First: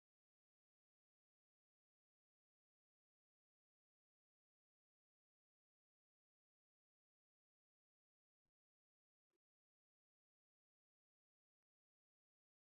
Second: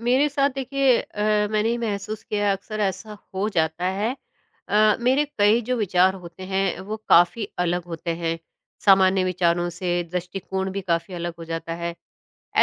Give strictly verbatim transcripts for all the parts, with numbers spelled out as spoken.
मेरे साथ देखिए अ, मैंने ये महसूस किया है, अक्सर ऐसा हो जाता है। अ, मेरे कई जो विचार होते हैं वो काफ़ी अलग होते हैं, सामान्य विचारों से, दृष्टिकोण भी काफ़ी अलग हो जाता है।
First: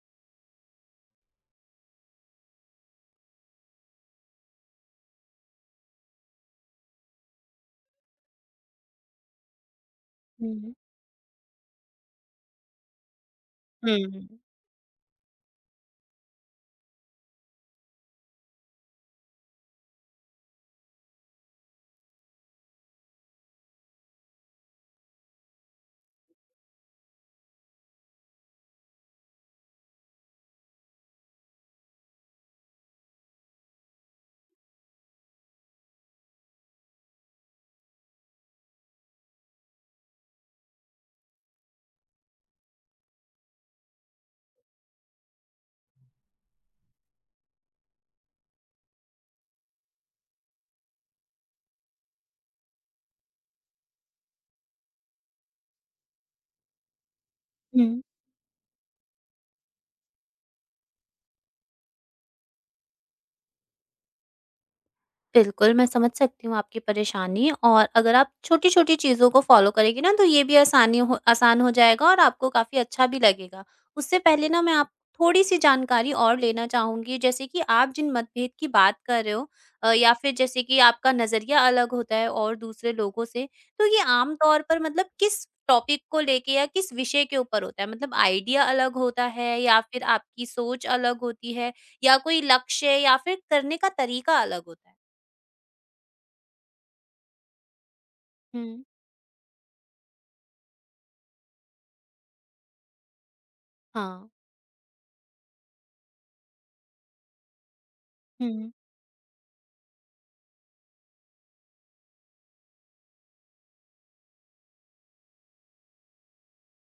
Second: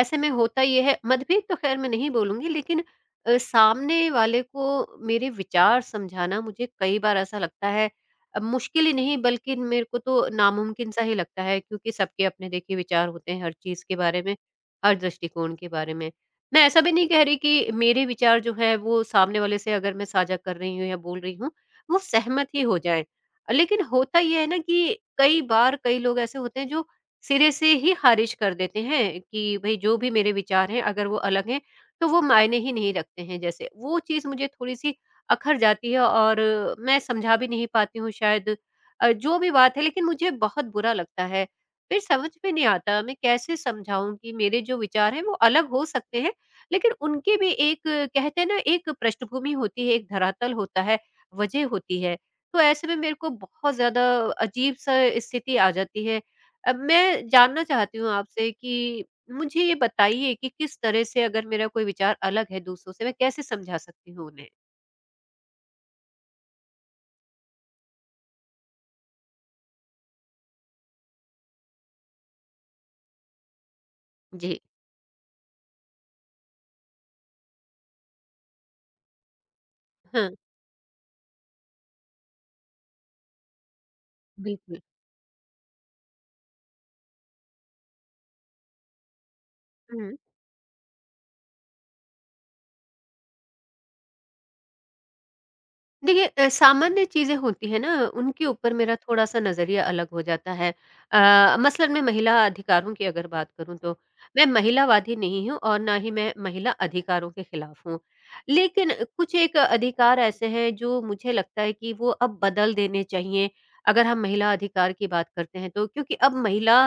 ऐसे में होता ये है मतभेद तो खैर मैं नहीं बोलूँगी लेकिन अ, सामने वाले को मेरे विचार समझाना मुझे कई बार ऐसा लगता है अ, मुश्किल ही नहीं बल्कि मेरे को तो हुँ, हुँ, नामुमकिन सा ही लगता है क्योंकि सबके अपने देखिए विचार होते हैं हर चीज़ के बारे हुँ। में, हर दृष्टिकोण के बारे में। मैं ऐसा भी नहीं कह रही कि मेरे विचार जो हैं वो सामने वाले से अगर मैं साझा कर रही हूँ या बोल रही हूँ, वो सहमत ही हो जाएँ। लेकिन होता ये है ना कि कई बार कई लोग ऐसे होते हैं जो सिरे से ही ख़ारिज कर देते हैं कि भई जो भी मेरे विचार हैं अगर वो अलग हैं, तो वो मायने ही नहीं रखते हैं जैसे। वो चीज़ मुझे थोड़ी-सी अखर जाती है और मैं समझा भी नहीं पाती हूँ शायद अ, जो भी बात है लेकिन मुझे बहुत बुरा लगता है। फिर समझ में नहीं आता मैं कैसे समझाऊँ कि मेरे जो विचार हैं वो अलग हो सकते हैं, लेकिन उनकी भी एक कहते हैं ना एक पृष्ठभूमि होती है, एक धरातल होता है, वजह होती है। तो ऐसे में मेरे को बहुत ज़्यादा अजीब-सा स्थिति आ जाती है अब मैं जानना चाहती हुँ, हूँ आपसे कि मुझे ये बताइए कि किस तरह से अगर मेरा कोई विचार अलग है दूसरों से, मैं कैसे समझा सकती हूँ उन्हें? बिल्कुल, मैं समझ सकती हूँ आपकी परेशानी। और अगर आप छोटी-छोटी चीज़ों को फ़ॉलो करेंगी ना, तो ये भी आसानी हो आसान हो जाएगा और आपको काफ़ी अच्छा भी लगेगा। उससे पहले जी। ना मैं आप थोड़ी-सी जानकारी और लेना चाहूँगी, जैसे कि आप जिन मतभेद की बात कर रहे हो अ, या हाँ, फिर जैसे कि आपका नज़रिया अलग होता है और दूसरे लोगों से, तो ये आम तौर पर बिल्कुल। मतलब किस टॉपिक को लेके या किस विषय के ऊपर होता है? मतलब आइडिया अलग होता है या फिर हुँ। आपकी सोच अलग होती है या कोई लक्ष्य या फिर करने का तरीका अलग होता है? देखिए अ, सामान्य चीज़ें होती हैं ना, उनके ऊपर हुँ। मेरा थोड़ा-सा नज़रिया अलग हो जाता है। अ, मसलन मैं महिला अधिकारों की अगर बात करूँ तो, हाँ। मैं महिलावादी नहीं हूँ और ना ही मैं महिला अधिकारों के खिलाफ हूँ। हुँ, लेकिन कुछ एक अधिकार ऐसे हैं जो मुझे लगता है कि वो अब बदल देने चाहिए, अगर हम महिला अधिकार की बात करते हैं तो। क्योंकि अब महिला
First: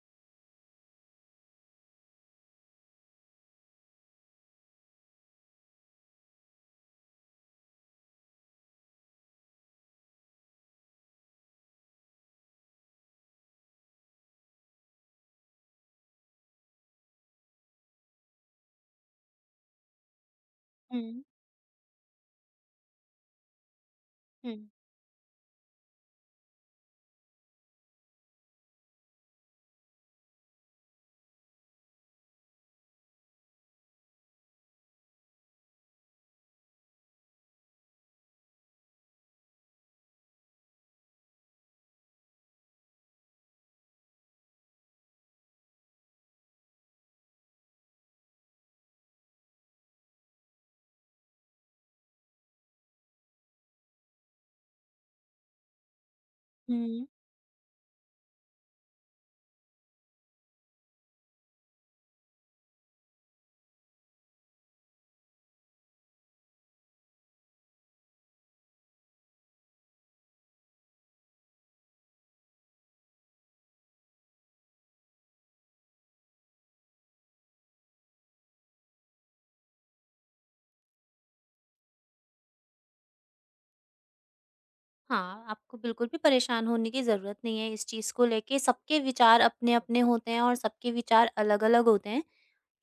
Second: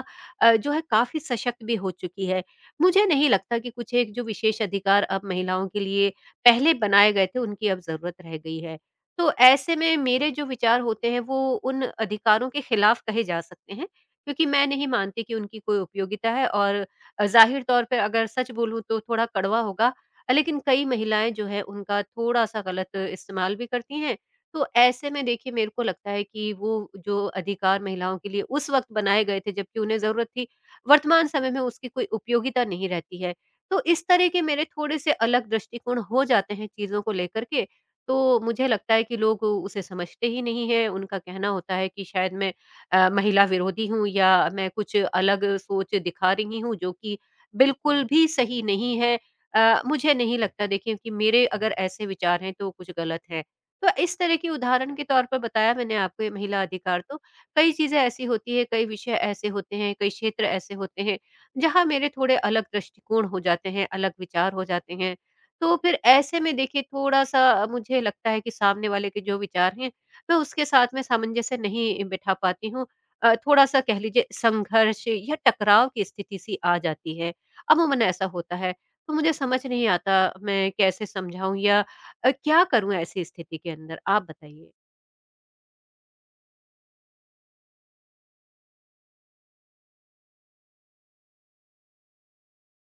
अ, जो है काफ़ी सशक्त भी हो चुकी है। मुझे नहीं लगता कि कुछ एक जो विशेष अधिकार अब महिलाओं के लिए पहले बनाए गए थे, उनकी अब ज़रूरत रह गई है। तो ऐसे में मेरे जो विचार होते हैं वो उन अधिकारों के खिलाफ कहे जा सकते हैं, क्योंकि मैं नहीं मानती कि उनकी कोई उपयोगिता है और अ, ज़ाहिर तौर पे अगर सच बोलूँ तो थोड़ा कड़वा होगा। अ, लेकिन कई हुँ, महिलाएँ जो हैं उनका थोड़ा-सा गलत इस्तेमाल भी करती हैं। हुँ, तो ऐसे में देखिए मेरे को लगता है कि वो जो अधिकार महिलाओं के लिए उस वक़्त बनाए गए थे जबकि उन्हें ज़रूरत थी, वर्तमान समय में उसकी कोई उपयोगिता नहीं रहती है। तो इस तरह के मेरे थोड़े-से अलग दृष्टिकोण हो जाते हैं चीज़ों को लेकर के तो मुझे लगता है कि लोग उसे समझते ही नहीं हैं। उनका कहना होता है कि शायद मैं अ, महिला विरोधी हूँ या मैं कुछ अलग सोच दिखा रही हूँ जो कि बिल्कुल भी सही नहीं है। अ, मुझे नहीं लगता देखिए कि मेरे अगर ऐसे विचार हैं तो कुछ गलत है। तो इस तरह के उदाहरण के तौर पर बताया मैंने आपको ये महिला अधिकार हुँ। तो, कई चीज़ें ऐसी होती हैं, कई विषय ऐसे होते हैं, कई क्षेत्र ऐसे होते हैं, जहाँ मेरे थोड़े अलग दृष्टिकोण हो जाते हैं, अलग विचार हो जाते हैं। तो फिर ऐसे में देखिए थोड़ा-सा मुझे लगता है कि सामने वाले के जो विचार हैं, मैं उसके साथ में सामंजस्य नहीं बिठा पाती हूँ। अ, थोड़ा-सा कह लीजिए संघर्ष या टकराव की स्थिति सी आ जाती है। अमूमन ऐसा होता है। तो मुझे समझ नहीं आता मैं कैसे समझाऊँ या अ, क्या करूँ ऐसी स्थिति के अंदर? आप बताइए। हाँ, आपको बिल्कुल भी परेशान होने की ज़रूरत नहीं है इस चीज़ को लेके। सबके विचार अपने-अपने होते हैं और सबके विचार अलग-अलग होते हैं।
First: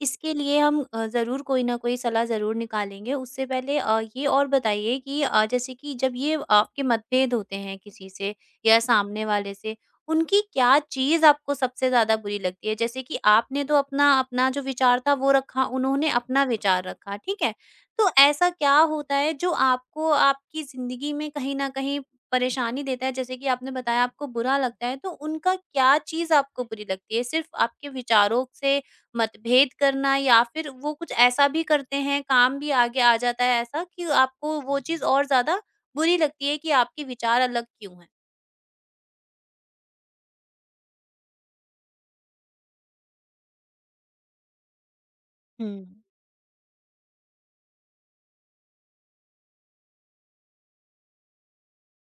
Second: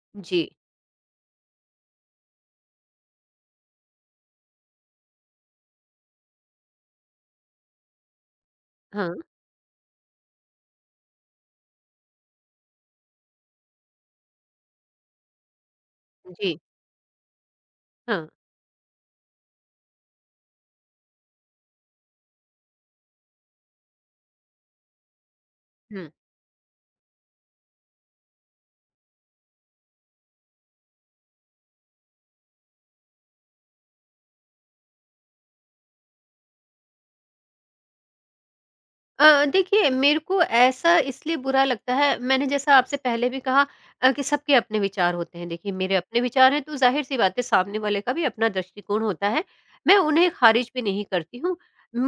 इसके जी। लिए हम अ, ज़रूर कोई ना कोई सलाह ज़रूर निकालेंगे। उससे पहले अ, ये और बताइए कि अ, जैसे कि जब ये आपके मतभेद होते हैं किसी से या हाँ। सामने वाले से, उनकी क्या चीज़ आपको सबसे ज़्यादा बुरी लगती है? जैसे कि आपने तो अपना अपना जो विचार था वो रखा, उन्होंने अपना जी। विचार रखा, ठीक है? तो हाँ। ऐसा क्या होता है जो आपको आपकी ज़िंदगी में कहीं न कहीं परेशानी देता है? जैसे कि आपने बताया आपको बुरा लगता है, तो उनका क्या हुँ। चीज़ आपको बुरी लगती है? सिर्फ़ आपके विचारों से मतभेद करना या फिर वो कुछ ऐसा भी करते हैं, काम भी आगे आ जाता है ऐसा कि आपको वो चीज़ और ज़्यादा बुरी लगती है कि आपके विचार अलग क्यों हैं? अ, देखिए मेरे को ऐसा इसलिए बुरा लगता है मैंने जैसा आपसे पहले भी कहा अ, कि सबके अपने विचार होते हैं हुँ, देखिए मेरे अपने विचार हैं तो ज़ाहिर-सी बात है सामने वाले का भी अपना दृष्टिकोण होता है। मैं उन्हें ख़ारिज भी नहीं करती हूँ।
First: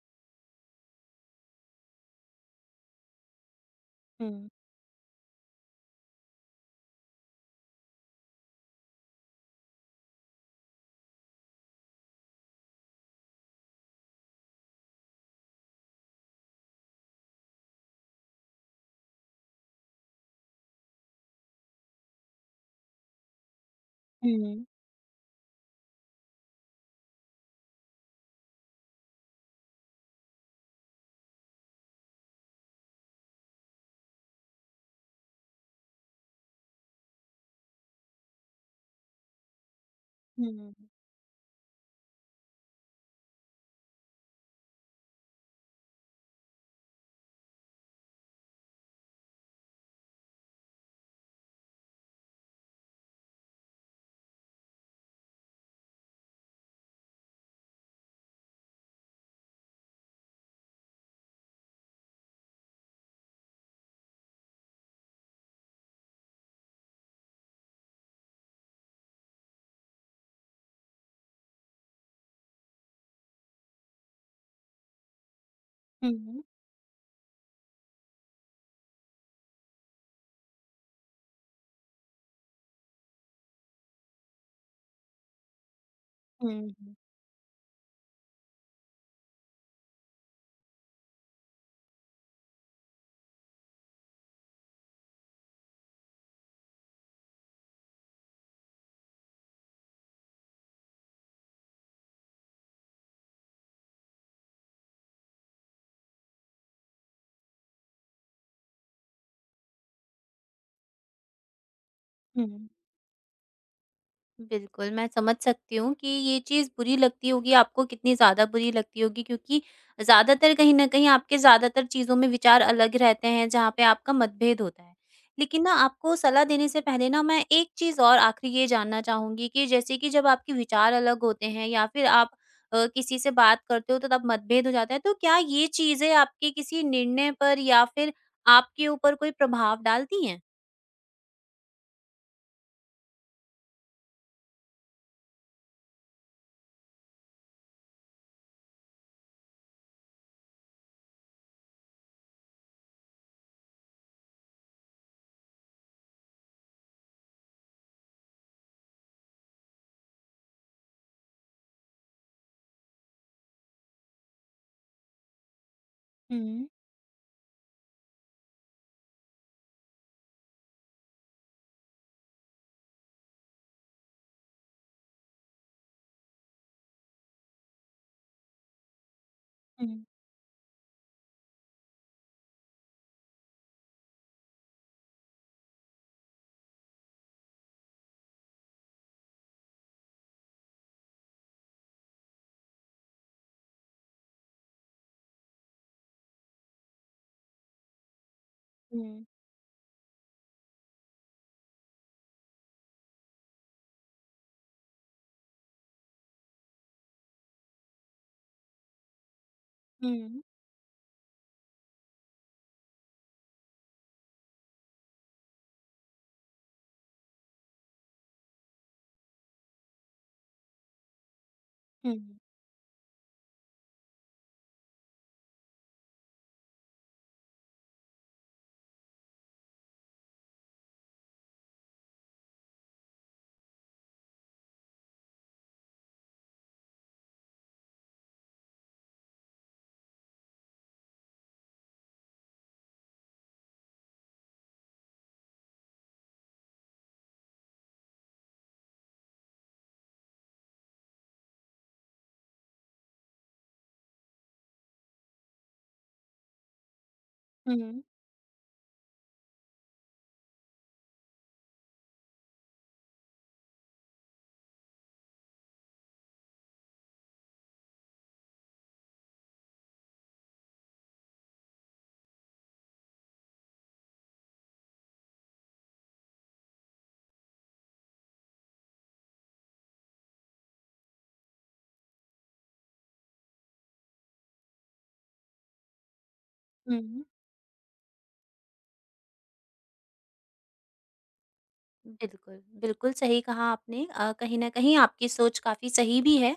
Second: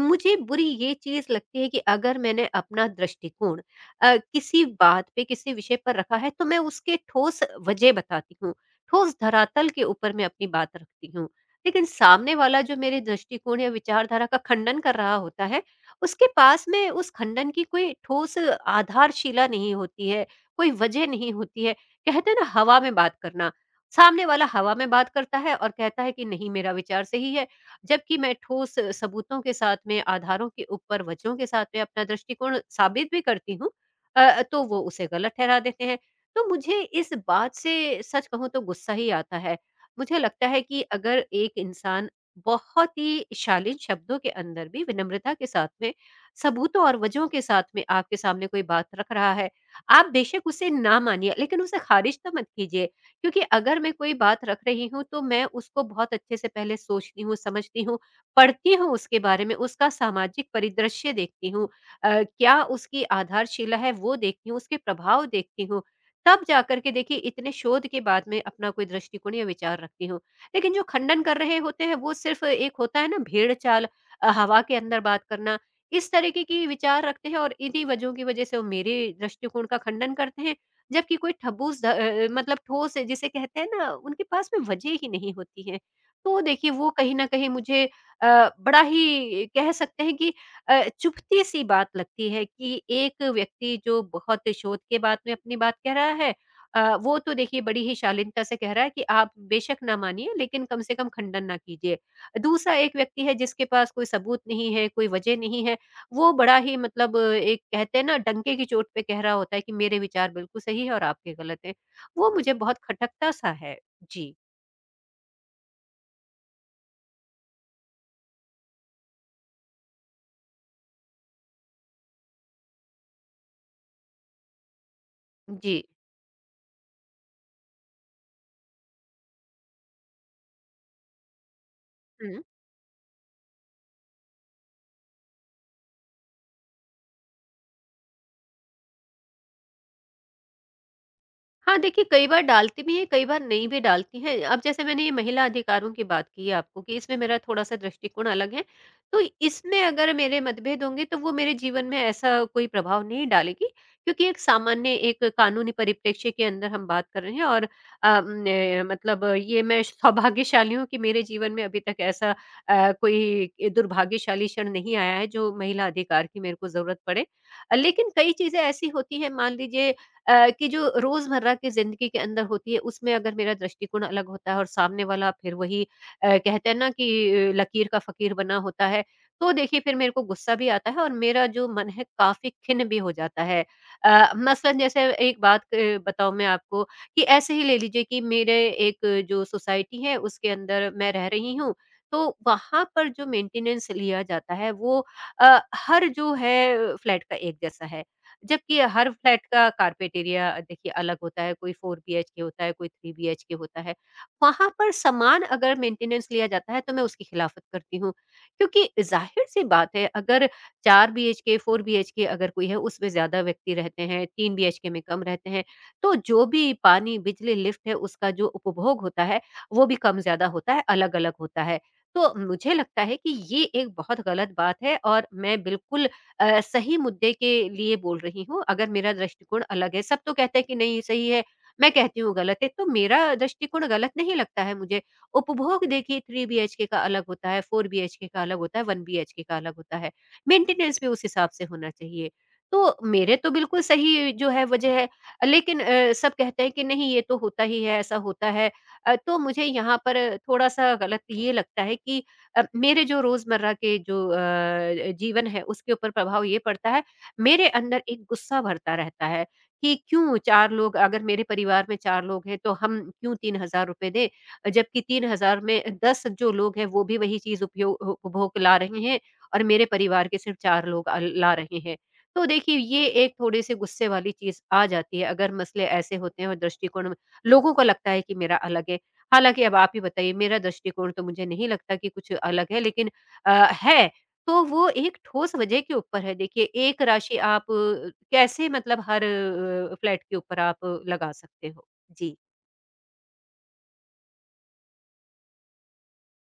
मुझे बुरी ये चीज़ लगती है कि अगर मैंने अपना दृष्टिकोण अ, हुँ, किसी बात पे किसी विषय पर रखा है तो मैं उसके ठोस वजह बताती हूँ, ठोस धरातल के ऊपर मैं अपनी बात रखती हूँ। लेकिन सामने वाला जो मेरे दृष्टिकोण या विचारधारा का खंडन कर रहा होता है उसके पास में उस खंडन की कोई ठोस आधारशिला नहीं होती है, कोई वजह नहीं होती है। कहते हैं ना हवा में बात करना, सामने वाला हुँ, हवा में बात करता है और कहता है कि नहीं मेरा विचार सही है, जबकि मैं ठोस सबूतों के साथ में, आधारों के ऊपर, वजहों के साथ में अपना दृष्टिकोण साबित भी करती हूँ अ, तो वो उसे गलत ठहरा देते हैं। तो मुझे इस बात से सच कहूँ तो गुस्सा ही आता है। मुझे लगता है हुँ, कि अगर एक इंसान बहुत ही शालीन शब्दों के अंदर भी विनम्रता के साथ में सबूतों और वजहों के साथ में आपके सामने कोई बात रख रहा है, आप बेशक उसे ना मानिए, लेकिन उसे खारिज तो मत कीजिए। क्योंकि अगर मैं कोई बात रख रही हूँ, तो मैं उसको बहुत अच्छे से पहले सोचती हूँ, समझती हूँ, पढ़ती हूँ उसके बारे में, उसका सामाजिक परिदृश्य देखती हूँ। अ, क्या उसकी आधारशिला है, वो देखती हूँ, उसके प्रभाव देखती हूँ। तब जाकर के देखिए इतने शोध के बाद में अपना कोई दृष्टिकोण या विचार रखती हूँ। लेकिन जो खंडन कर रहे होते हैं, वो सिर्फ़ एक होता है ना भेड़-चाल अ, हवा के अंदर बात करना, इस तरीके हुँ, की विचार रखते हैं और इन्हीं वजहों की वजह से वो मेरे दृष्टिकोण का खंडन करते हैं, जबकि कोई ठबूस ध अ, मतलब ठोस है, जिसे कहते हैं ना, उनके पास में वजह ही नहीं होती है। तो देखिए हुँ, वो कहीं न कहीं मुझे अ, बड़ा ही कह सकते हैं कि अ, चुभती-सी बात लगती है कि एक व्यक्ति जो बहुत शोध के बाद में अपनी बात कह रहा है अ, वो तो देखिए बड़ी ही शालीनता से कह रहा है कि आप बेशक ना मानिए लेकिन कम से कम खंडन ना कीजिए। दूसरा एक व्यक्ति है जिसके पास कोई सबूत नहीं है, कोई वजह नहीं है वो बड़ा ही मतलब एक कहते हैं ना डंके की चोट पे कह रहा होता है कि मेरे विचार बिल्कुल सही है और आपके गलत हैं। वो मुझे हुँ। बहुत खटकता-सा है। जी, बिल्कुल, मैं समझ सकती हूँ कि ये चीज़ बुरी लगती होगी आपको, कितनी ज़्यादा बुरी लगती होगी, क्योंकि ज़्यादातर कहीं न कहीं आपके ज़्यादातर चीज़ों में विचार अलग रहते हैं, जहाँ पे आपका मतभेद होता है। लेकिन ना जी। आपको सलाह देने से पहले ना मैं एक चीज़ और आख़िरी ये जानना चाहूँगी कि जैसे कि जब आपके विचार अलग होते हैं या फिर आप हुँ। अ, किसी से बात करते हो तो तब मतभेद हो जाता है, तो क्या ये चीज़ें आपके किसी निर्णय पर या फिर आपके ऊपर कोई प्रभाव डालती हैं? हाँ, देखिए कई बार डालती भी हैं, कई बार नहीं भी डालती हैं। अब जैसे मैंने ये महिला अधिकारों की बात की है आपको कि इसमें मेरा थोड़ा-सा दृष्टिकोण अलग है। तो इसमें अगर मेरे मतभेद होंगे तो वो मेरे जीवन में ऐसा कोई प्रभाव नहीं डालेगी क्योंकि एक सामान्य एक कानूनी परिप्रेक्ष्य के अंदर हम बात कर रहे हैं और अ, ने मतलब ये मैं सौभाग्यशाली हूँ कि मेरे जीवन में अभी तक ऐसा अ, कोई दुर्भाग्यशाली क्षण नहीं आया है जो महिला अधिकार की मेरे को हुँ, ज़रूरत पड़े। अ, लेकिन कई चीज़ें ऐसी होती हैं मान लीजिए अ, कि जो रोज़मर्रा की ज़िंदगी के अंदर होती है, उसमें अगर मेरा दृष्टिकोण अलग होता है और सामने वाला फिर वही अ, कहते हैं ना कि अ, लकीर का फ़कीर बना होता है, तो देखिए फिर हुँ, मेरे को गुस्सा भी आता है और मेरा जो मन है काफ़ी खिन्न भी हो जाता है। अ, मसलन जैसे एक बात अ, बताऊँ मैं आपको कि ऐसे ही ले लीजिए कि मेरे एक जो सोसाइटी है उसके अंदर मैं रह रही हूँ, तो वहाँ पर जो मेंटेनेंस लिया जाता है वो अ, हर जो है फ्लैट का एक जैसा है। जबकि हर हुँ, फ्लैट का कार्पेट एरिया देखिए अलग होता है, कोई चार बीएचके होता है, कोई तीन बीएचके होता है। वहाँ पर समान अगर मेंटेनेंस लिया जाता है तो मैं उसकी खिलाफत करती हूँ, क्योंकि ज़ाहिर-सी बात है हुँ, अगर चार बीएचके, चार बीएचके अगर कोई है उसमें ज़्यादा व्यक्ति रहते हैं, तीन बीएचके में कम रहते हैं, तो जो भी पानी, बिजली, लिफ्ट है उसका जो उपभोग होता है, वो भी कम-ज़्यादा होता है, अलग-अलग होता है। हुँ, तो मुझे लगता है कि ये एक बहुत गलत बात है और मैं बिल्कुल अ, सही मुद्दे के लिए बोल रही हूँ, अगर मेरा दृष्टिकोण अलग है। सब तो कहते हैं कि नहीं सही है, मैं कहती हूँ गलत है, तो मेरा दृष्टिकोण गलत नहीं लगता है मुझे। उपभोग देखिए तीन बीएचके का अलग होता है, चार बीएचके का अलग होता है, एक बीएचके का अलग होता है। मेंटेनेंस भी उस हिसाब से होना चाहिए। तो मेरे तो बिल्कुल सही जो है वजह है, लेकिन अ, सब कहते हैं कि नहीं ये तो होता ही है, ऐसा होता है। अ, तो मुझे यहाँ पर थोड़ा-सा गलत ये लगता है कि अ, मेरे जो रोज़मर्रा के जो अ, जीवन है उसके ऊपर प्रभाव ये पड़ता है, मेरे अंदर हुँ। एक गुस्सा भरता रहता है कि क्यों चार लोग अगर मेरे परिवार में चार लोग हैं तो हम क्यों तीन हज़ार रुपए दें? जबकि तीन हज़ार में दस जो लोग हैं वो भी वही चीज़ उपयोग उ उपभोग ला रहे हैं और मेरे परिवार के सिर्फ़ चार लोग अ, ला रहे हैं। तो देखिए ये एक थोड़े-से गुस्से वाली चीज़ आ जाती है अगर मसले ऐसे होते हैं और दृष्टिकोण में- लोगों को लगता है कि मेरा अलग है। हालाँकि अब आप ही बताइए मेरा दृष्टिकोण तो मुझे नहीं लगता कि कुछ अलग है लेकिन अ, है तो वो एक ठोस वजह के ऊपर है। देखिए एक हुँ, राशि आप अ, कैसे मतलब हर अ, फ्लैट के ऊपर आप अ, लगा सकते हो? जी। बिल्कुल, बिल्कुल सही कहा आपने। अ, कहीं न कहीं आपकी सोच काफ़ी सही भी है,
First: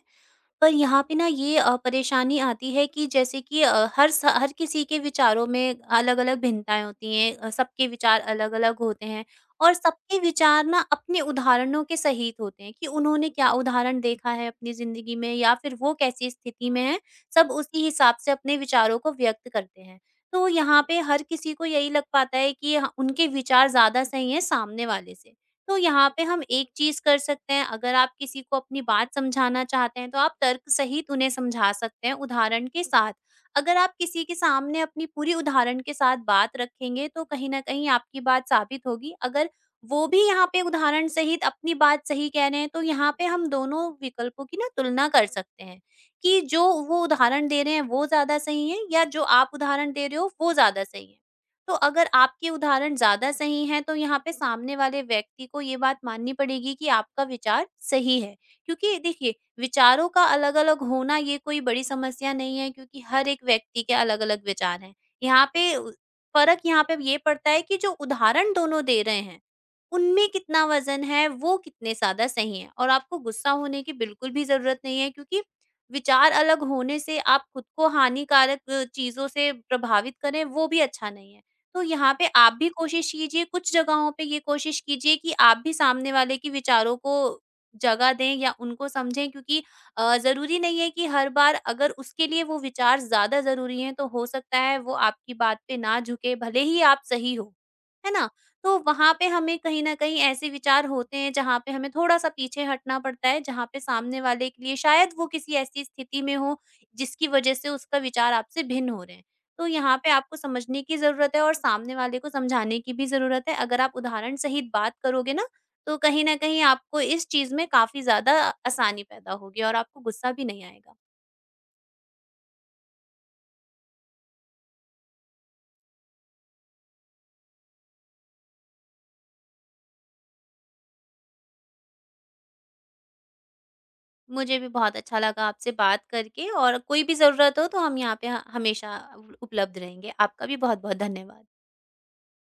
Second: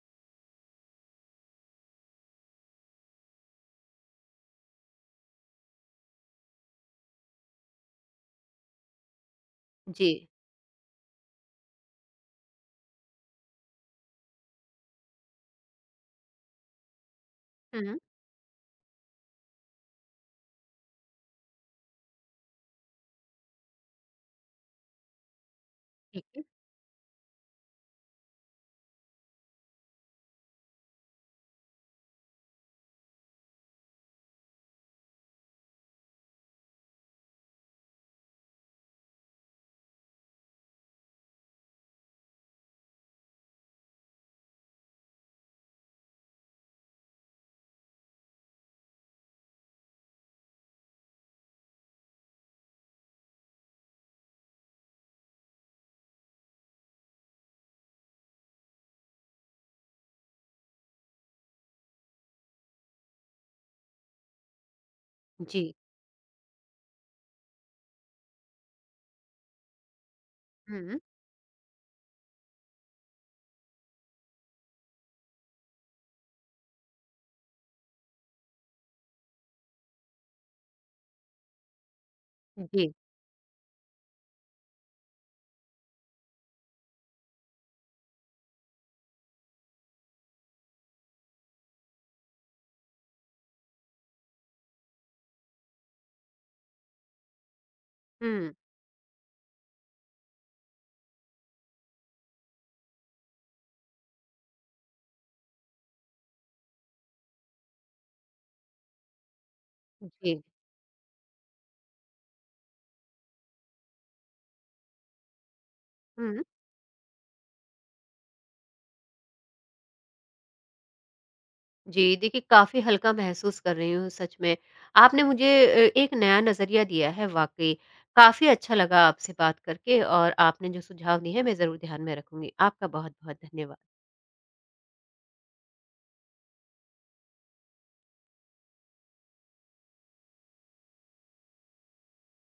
पर यहाँ पे ना ये अ, परेशानी आती है कि जैसे कि अ, हर स हर किसी के विचारों में अलग-अलग भिन्नताएँ होती हैं। अ, सबके विचार अलग-अलग होते हैं और जी। सबके विचार ना अपने उदाहरणों के सहित होते हैं कि उन्होंने क्या उदाहरण देखा है अपनी ज़िंदगी में या फिर वो कैसी स्थिति में हैं, सब उसी हुँ, हिसाब से अपने विचारों को व्यक्त करते हैं। तो यहाँ पे हर किसी को यही लग पाता है कि ह उनके विचार ज़्यादा सही हैं सामने वाले से। तो यहाँ पे ठीक है। हम एक चीज़ कर सकते हैं, अगर आप किसी को अपनी बात समझाना चाहते हैं, तो आप तर्क सहित उन्हें समझा सकते हैं उदाहरण के साथ। अगर आप किसी के सामने अपनी पूरी उदाहरण के साथ बात रखेंगे, तो कहीं न कहीं आपकी बात साबित होगी। अगर वो भी यहाँ पे उदाहरण सहित अपनी बात सही कह रहे हैं, तो यहाँ पे हम दोनों विकल्पों की ना तुलना कर सकते हैं, कि जो वो उदाहरण दे रहे हैं, वो ज़्यादा सही है या जो आप उदाहरण दे रहे हो, वो ज़्यादा सही है। तो अगर आपके उदाहरण ज़्यादा सही हैं, तो यहाँ पे सामने वाले व्यक्ति को ये बात माननी पड़ेगी कि आपका विचार सही है, क्योंकि देखिए विचारों का अलग अलग होना ये कोई बड़ी समस्या नहीं है, क्योंकि हर एक व्यक्ति के अलग अलग विचार हैं। यहाँ जी। पे उ- फर्क यहाँ पे ये पड़ता है कि जो उदाहरण दोनों दे रहे हैं, उनमें कितना हुँ, वजन है, वो कितने ज्यादा सही है। और आपको गुस्सा होने की बिल्कुल भी जरूरत नहीं है, क्योंकि विचार अलग होने से आप खुद को हानिकारक अ, चीजों से प्रभावित करें, वो भी अच्छा नहीं है। तो यहाँ पे आप भी जी। कोशिश कीजिए, कुछ जगहों पे ये कोशिश कीजिए कि आप भी सामने वाले के विचारों को जगह दें या उनको समझें, क्योंकि अ, ज़रूरी नहीं है कि हर बार अगर उसके लिए वो विचार ज़्यादा ज़रूरी हैं, तो हो सकता है वो आपकी बात पे ना झुके, भले ही आप सही हो। है ना? हुँ, तो वहाँ पे हमें कहीं न कहीं ऐसे विचार होते हैं जहाँ पे हमें थोड़ा-सा पीछे हटना पड़ता है, जहाँ पे सामने वाले के लिए शायद वो किसी ऐसी स्थिति में हो, जिसकी वजह से उसका विचार आपसे भिन्न हो रहे हैं। तो यहाँ पे आपको जी। समझने की ज़रूरत है और सामने वाले को समझाने की भी ज़रूरत है। अगर आप उदाहरण सहित बात करोगे ना, तो कहीं न हुँ। कहीं आपको इस चीज़ में काफ़ी ज़्यादा आसानी पैदा होगी और आपको गुस्सा भी नहीं आएगा। जी, देखिए काफ़ी हल्का महसूस कर रही हूँ सच में। आपने मुझे अ, एक नया नज़रिया दिया है वाक़ई। काफ़ी अच्छा लगा आपसे बात करके और आपने जो सुझाव दिए हैं मैं ज़रूर ध्यान में रखूँगी। आपका बहुत-बहुत धन्यवाद। मुझे भी बहुत अच्छा लगा आपसे बात करके, और कोई भी ज़रूरत हो तो हम यहाँ पे ह हमेशा उल उपलब्ध रहेंगे। आपका भी बहुत-बहुत धन्यवाद।